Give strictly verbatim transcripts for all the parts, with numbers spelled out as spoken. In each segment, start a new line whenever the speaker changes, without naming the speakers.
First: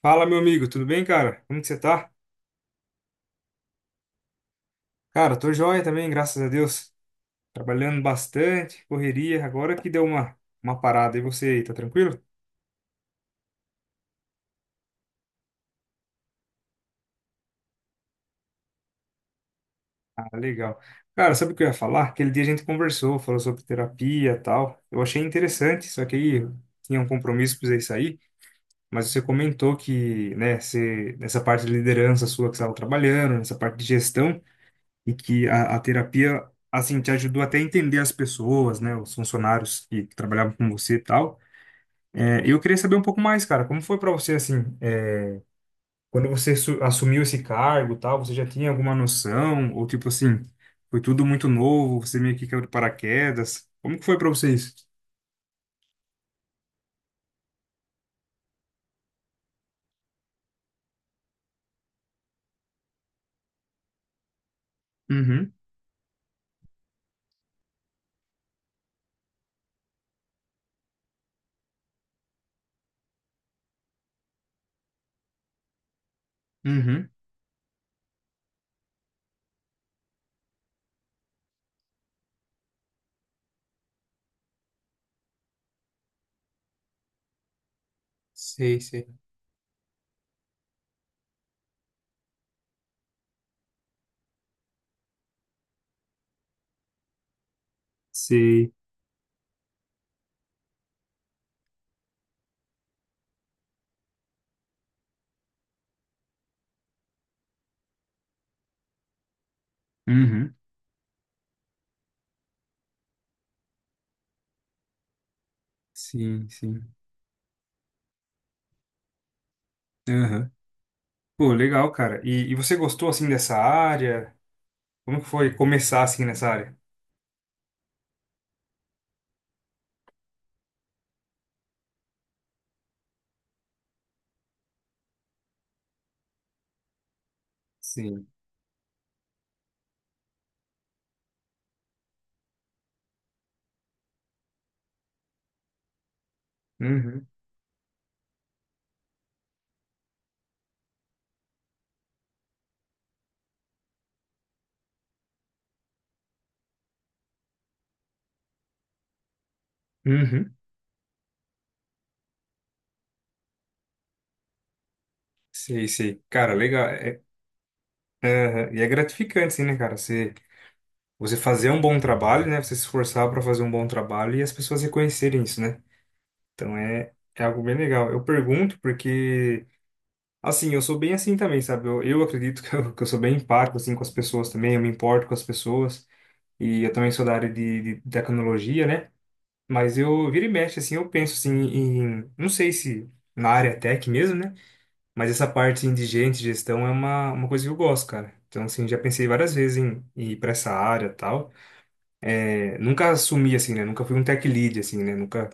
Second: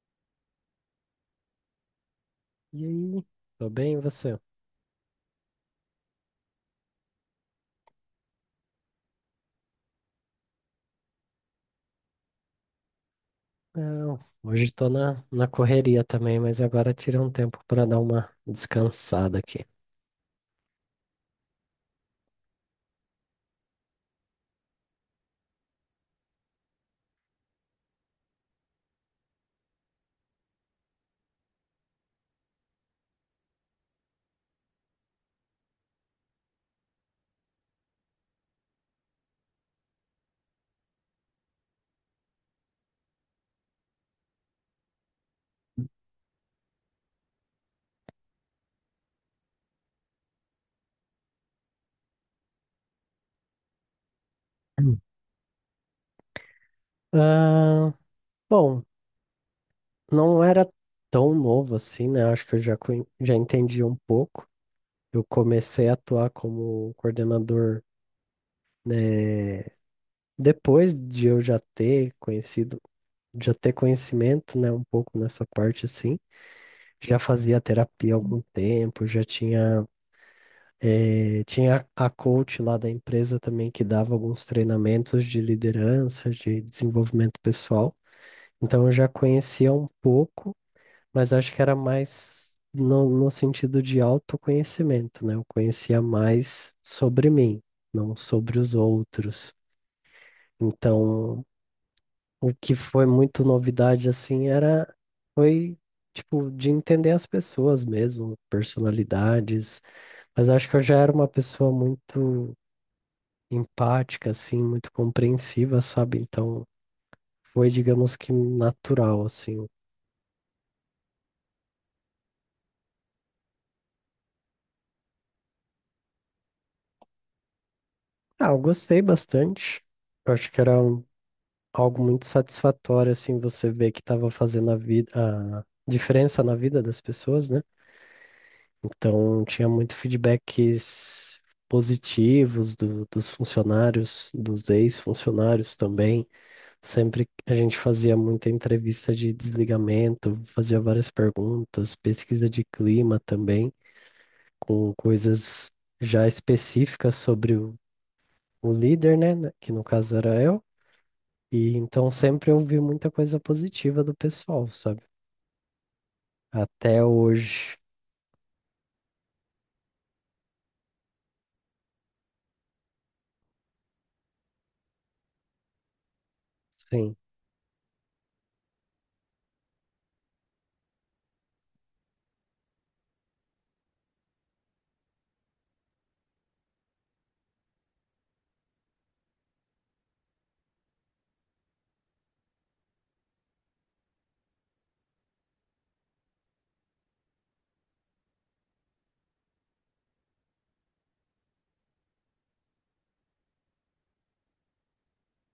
Fala, meu amigo, tudo bem, cara? Como que você tá?
E aí? Tô bem, e você?
Cara, tô joia também, graças a Deus. Trabalhando bastante, correria. Agora que deu uma, uma parada. E você aí, tá tranquilo?
Não, hoje tô na, na correria também, mas agora tirei um tempo pra dar uma descansada aqui.
Ah, legal. Cara, sabe o que eu ia falar? Aquele dia a gente conversou, falou sobre terapia e tal. Eu achei interessante, só que aí eu tinha um compromisso, precisei sair. Mas você comentou que, né, você, nessa parte de liderança sua que você estava trabalhando, nessa parte de gestão, e que a, a terapia, assim, te ajudou até a entender as pessoas, né, os funcionários que trabalhavam com você e tal. É, eu queria saber um pouco mais, cara, como foi para você assim, é, quando você su- assumiu esse cargo, e tal, você já tinha alguma noção ou tipo assim, foi tudo muito novo, você meio que caiu de paraquedas. Como que foi para vocês?
Hum. Ah, bom, não era tão novo assim, né? Acho que eu já, conhe- já entendi um pouco. Eu
Uhum,
comecei a atuar como coordenador, né, depois de eu já ter conhecido, já ter conhecimento, né, um pouco nessa parte assim.
uhum,
Já fazia terapia há algum tempo, já tinha Eh, tinha a coach lá da empresa também que dava alguns treinamentos de liderança, de desenvolvimento pessoal.
sei,
Então eu
sei.
já conhecia um pouco, mas acho que era mais no, no sentido de autoconhecimento, né? Eu conhecia mais sobre mim, não sobre
Sei.
os outros. Então, o que foi muito novidade assim era foi tipo de entender as pessoas mesmo, personalidades, mas
Uhum,
acho que eu já era uma pessoa muito empática, assim, muito compreensiva, sabe?
sim,
Então,
sim.
foi, digamos que natural, assim.
Uhum. Pô, legal, cara. E, e você gostou assim dessa área? Como que foi começar assim nessa área?
Ah, eu gostei bastante. Eu acho que era um- algo muito satisfatório, assim, você ver que estava fazendo a vida, a diferença na vida das pessoas, né?
Sim.
Então, tinha muito feedbacks positivos do- dos funcionários, dos ex-funcionários também.
Uhum,
Sempre a gente fazia muita entrevista de desligamento, fazia várias perguntas, pesquisa de clima também, com coisas já específicas sobre o, o líder, né? né, que no caso era
uhum,
eu. E então sempre eu vi muita coisa positiva do pessoal, sabe?
sei, sei. Cara, legal.
Até
É-
hoje.
é- e é gratificante, sim né, cara? você você fazer um bom trabalho, né? Você se esforçar para fazer um bom trabalho e as pessoas reconhecerem isso, né? Então é,
Sim,
é algo bem legal. Eu pergunto porque, assim, eu sou bem assim também, sabe? Eu, eu acredito que eu, que eu sou bem empático, assim, com as pessoas também, eu me importo com as pessoas. E eu também sou da área de, de tecnologia, né? Mas eu vira e mexe, assim, eu penso, assim, em... Não sei se na área tech mesmo, né? Mas essa parte, assim, de gente, gestão, é uma, uma coisa que eu gosto, cara. Então, assim, já pensei várias vezes em ir para essa área e tal. É, nunca assumi assim, né? Nunca fui um tech lead assim, né? Nunca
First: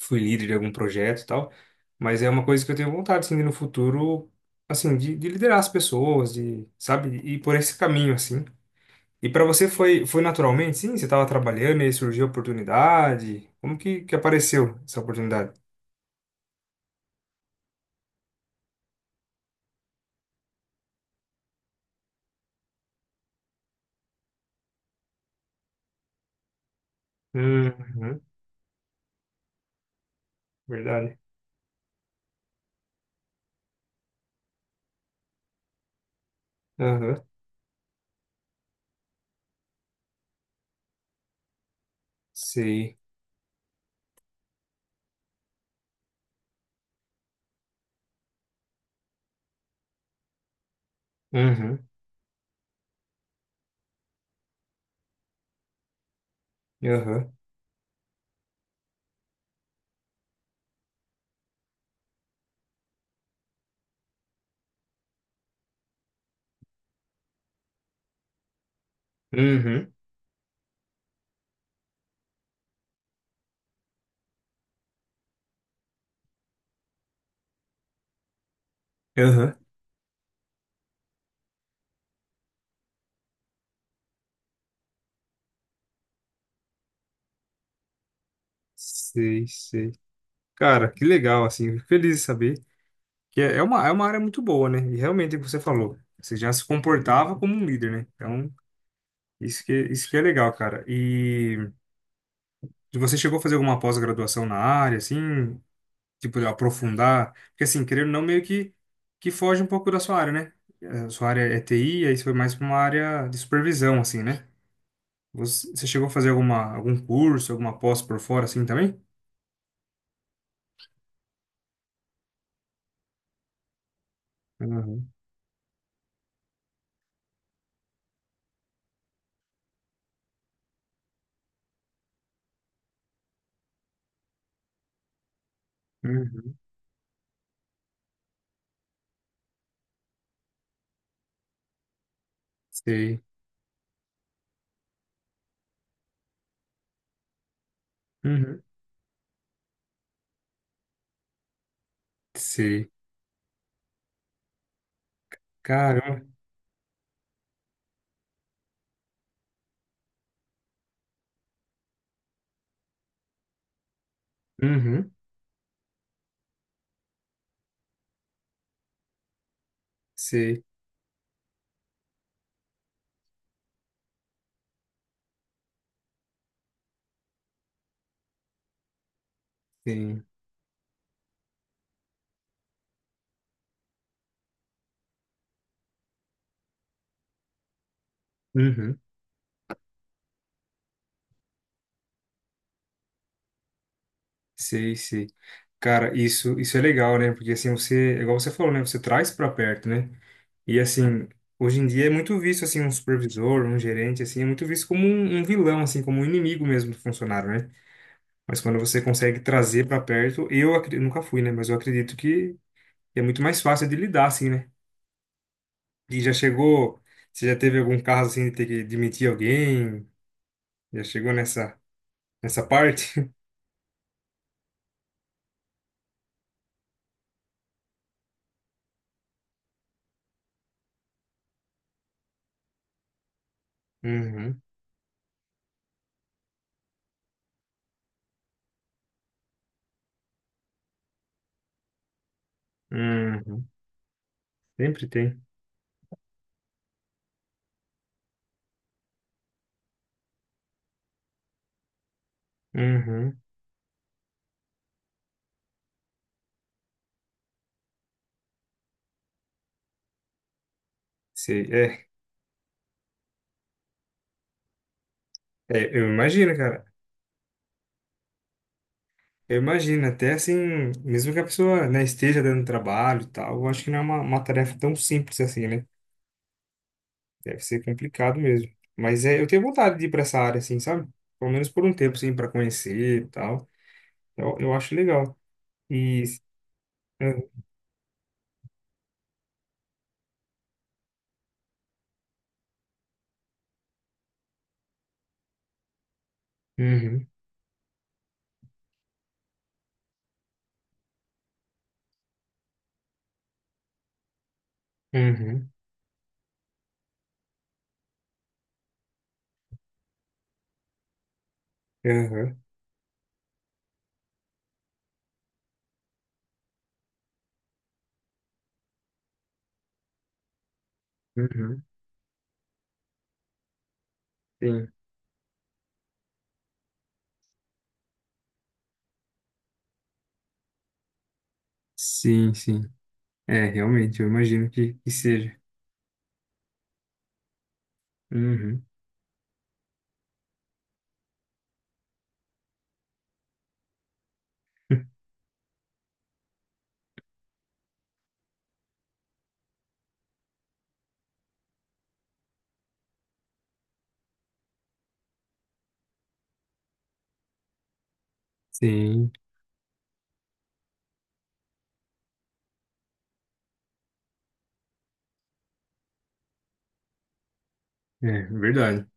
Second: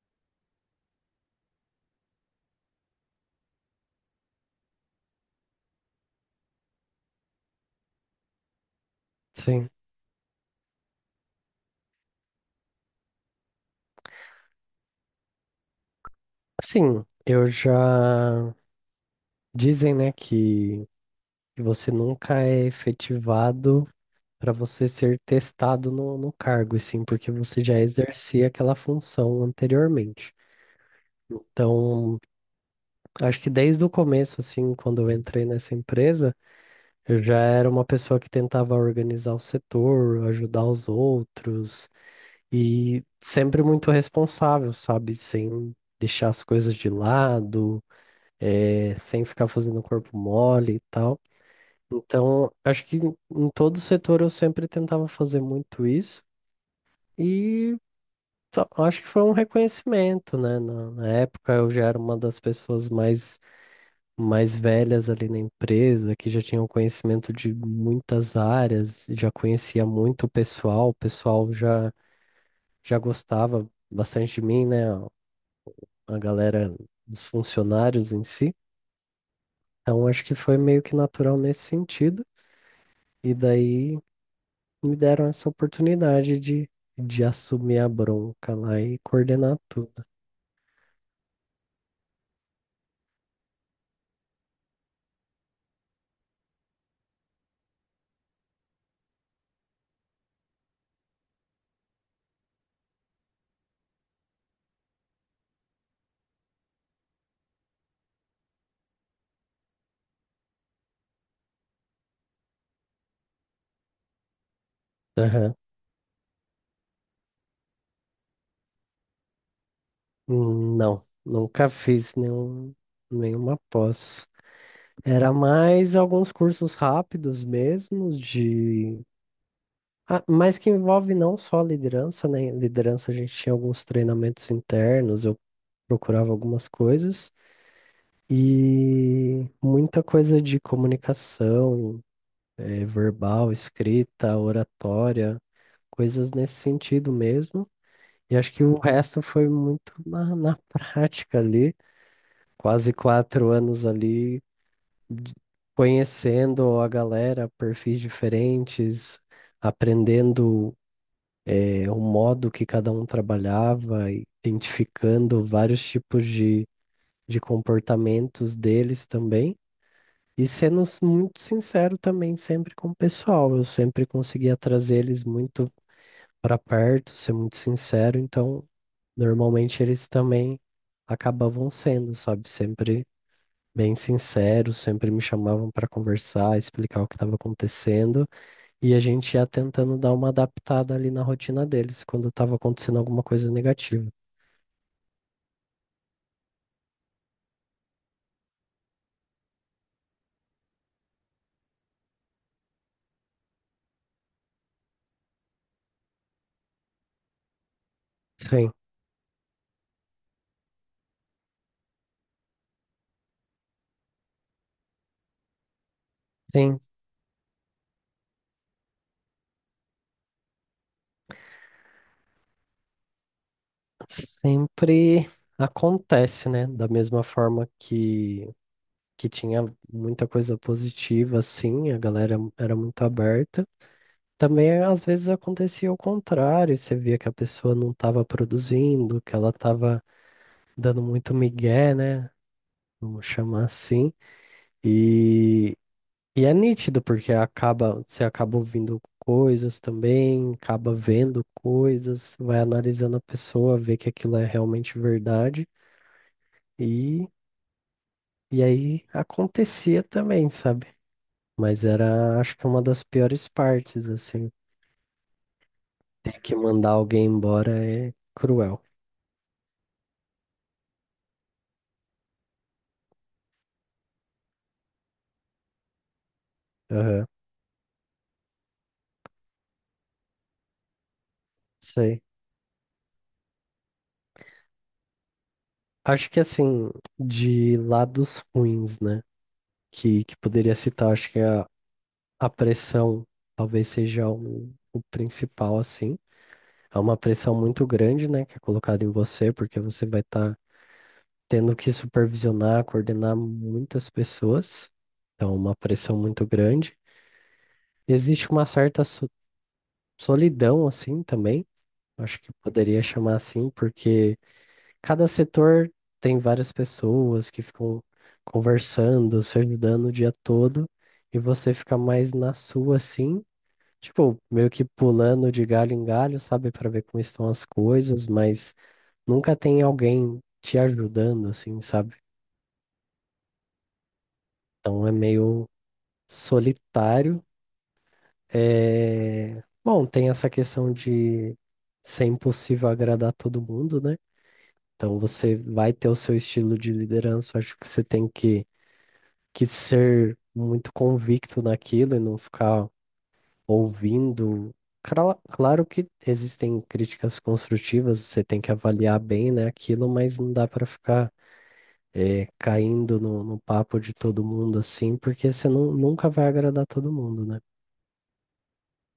fui líder de algum projeto e tal. Mas é uma coisa que eu tenho vontade assim de no futuro, assim, de, de liderar as pessoas, de, sabe? E por esse caminho assim. E para você
sim.
foi foi naturalmente, sim? Você estava trabalhando e aí surgiu a oportunidade. Como que que apareceu essa oportunidade?
Sim, eu já. Dizem, né, que, que você nunca é efetivado para você ser testado no, no cargo, e sim, porque você já
Uhum,
exercia aquela função anteriormente.
verdade.
Então, acho que desde o começo, assim, quando eu entrei nessa empresa, eu
Aham.
já era uma pessoa que tentava organizar o setor, ajudar os outros
Sei.
e sempre muito responsável, sabe? Sem deixar as coisas de lado, eh, sem ficar fazendo corpo mole e tal.
Uhum.
Então, acho que em em todo setor eu sempre tentava fazer muito isso
Aham.
e só- acho que foi um reconhecimento, né? Na na época eu já era uma das pessoas mais mais velhas ali na empresa, que já tinham conhecimento de muitas áreas, já conhecia
Uhum.
muito o pessoal, o pessoal já, já gostava bastante de mim, né? A a galera dos funcionários em si.
Aham.
Então, acho que foi meio que natural nesse sentido. E daí me deram essa oportunidade de, de assumir a bronca lá e
Sei,
coordenar
sei.
tudo.
Cara, que legal assim. Fico feliz de saber. Que é é uma, é uma área muito boa, né? E realmente, é o que você falou, você já se comportava como um líder, né? Então, isso que, isso que é legal, cara. E você chegou a fazer alguma pós-graduação na área, assim, tipo, de aprofundar? Porque, assim, querendo ou não, meio que, que foge um pouco da sua área, né? A sua área é T I, aí você foi mais para uma área de supervisão, assim, né?
Aham.
Você, você chegou a fazer alguma, algum curso, alguma pós por fora, assim, também?
Hum, não, nunca fiz nenhum, nenhuma pós.
Uhum,
Era mais alguns cursos rápidos mesmo, de... ah, mas que envolve não só liderança, né? Liderança a gente tinha alguns treinamentos internos, eu procurava
uhum,
algumas coisas, e muita coisa de comunicação, eh,
sei.
verbal, escrita, oratória, coisas nesse sentido mesmo. E acho
Uhum,
que o resto foi muito na, na prática ali,
sei.
quase quatro anos ali de-
Caramba.
conhecendo a galera, perfis diferentes, aprendendo é, o modo que cada um trabalhava,
Uhum,
identificando vários tipos de, de comportamentos deles também. E
sei.
sendo s- muito sincero também sempre com o pessoal, eu sempre conseguia trazer eles muito para perto, ser muito sincero, então normalmente eles
Sim.
também acabavam sendo, sabe? Sempre bem sinceros, sempre me chamavam para conversar, explicar o que estava acontecendo, e a
Uhum.
gente ia tentando dar uma adaptada ali na rotina deles quando estava acontecendo alguma coisa negativa.
Sei, sei. Cara, isso, isso é legal, né? Porque assim, você, é igual você falou, né? Você traz pra perto, né? E assim, hoje em dia é muito visto assim um supervisor, um gerente assim, é muito visto como um, um vilão assim, como um inimigo mesmo do funcionário, né? Mas
Sim,
quando você consegue trazer pra perto, eu, acre- eu nunca fui, né? Mas eu acredito que é muito mais fácil de lidar assim, né? E já
sim,
chegou, você já teve algum caso assim de ter que demitir alguém? Já chegou nessa nessa parte?
sempre acontece, né? Da mesma forma que que tinha muita coisa positiva, assim, a galera era muito aberta.
Uhum.
Também às vezes acontecia o contrário, você via que a pessoa não estava produzindo, que ela estava dando muito migué, né? Vamos chamar
Uhum.
assim.
Sempre tem.
E, e é nítido, porque acaba, você acaba ouvindo coisas também, acaba vendo coisas, vai analisando a
Uhum.
pessoa, vê que aquilo é realmente verdade. E, e aí acontecia também, sabe?
Sei,
Mas
é,
era, acho que uma das piores partes, assim.
é, eu
Ter
imagino,
que
cara.
mandar alguém embora é cruel.
Eu imagino, até assim, mesmo que a pessoa, né, esteja dando trabalho e tal, eu acho que não é uma, uma tarefa tão simples assim, né?
Aham,
Deve ser complicado mesmo. Mas é, eu tenho vontade de ir pra essa área, assim, sabe? Pelo menos por um tempo,
sei.
assim, pra conhecer e tal. Eu, eu acho legal. E.
Acho que assim, de lados ruins, né? Que, que poderia citar, acho que a a pressão talvez seja o, o principal, assim. É uma
Uhum,
pressão muito grande, né, que é colocada em você, porque você vai estar tendo que supervisionar, coordenar muitas pessoas. Então, é
uhum,
uma pressão muito grande. Existe uma certa so- solidão, assim, também. Acho que
uhum,
poderia chamar assim, porque cada setor tem várias pessoas que ficam conversando, se ajudando o dia todo, e você
uhum,
fica mais na sua, assim, tipo, meio que
sim.
pulando de galho em galho, sabe, pra ver como estão as coisas, mas nunca tem alguém te ajudando, assim, sabe?
Sim, sim. É, realmente, eu imagino que,
Então
que
é
seja.
meio solitário.
Uhum.
É... Bom, tem essa questão de ser impossível agradar todo mundo, né? Então você vai ter o seu estilo de liderança, acho que você tem que, que ser muito convicto naquilo e não ficar ouvindo. Cra- Claro que existem críticas construtivas, você tem que avaliar
Sim,
bem, né, aquilo, mas não dá para ficar eh, caindo no, no papo de todo mundo assim, porque você nu- nunca vai agradar todo mundo, né?
é verdade.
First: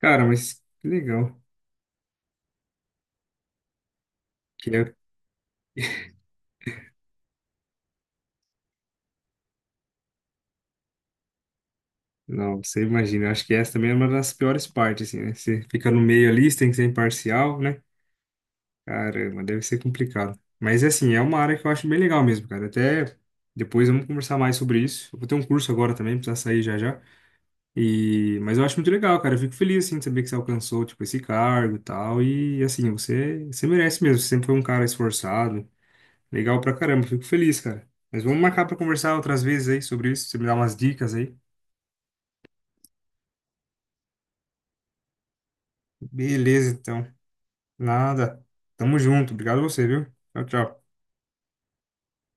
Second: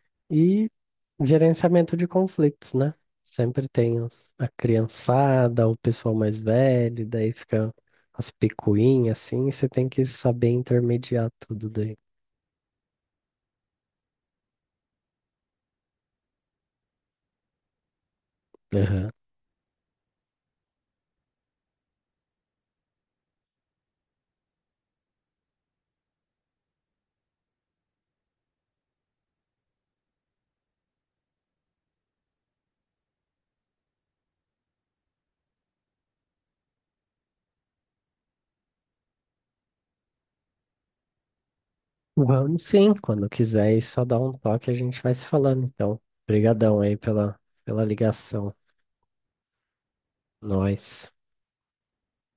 Cara, mas
E
que legal.
gerenciamento de conflitos, né? Sempre tem os- a criançada, o pessoal mais velho, e daí fica as picuinhas assim, você tem que saber intermediar tudo daí.
Não, você imagina. Eu acho que essa também é uma das piores partes, assim, né? Você fica no meio ali, você tem que ser imparcial, né? Caramba, deve ser complicado. Mas, assim, é uma área que eu acho bem legal mesmo, cara. Até depois vamos conversar mais sobre isso. Eu vou ter um curso agora também, precisa sair já já. E... Mas eu acho muito legal, cara. Eu fico feliz, assim, de saber que você alcançou, tipo, esse cargo e tal. E, assim, você, você merece mesmo. Você sempre foi um cara esforçado. Legal pra caramba. Fico feliz, cara. Mas vamos marcar pra conversar outras vezes aí sobre isso. Você me dá umas dicas aí.
Vamos sim, quando quiser, e só dá um toque, a gente vai se falando, então.
Beleza,
Obrigadão aí
então.
pela, pela
Nada.
ligação.
Tamo junto. Obrigado a você, viu? Tchau, tchau.
Nós.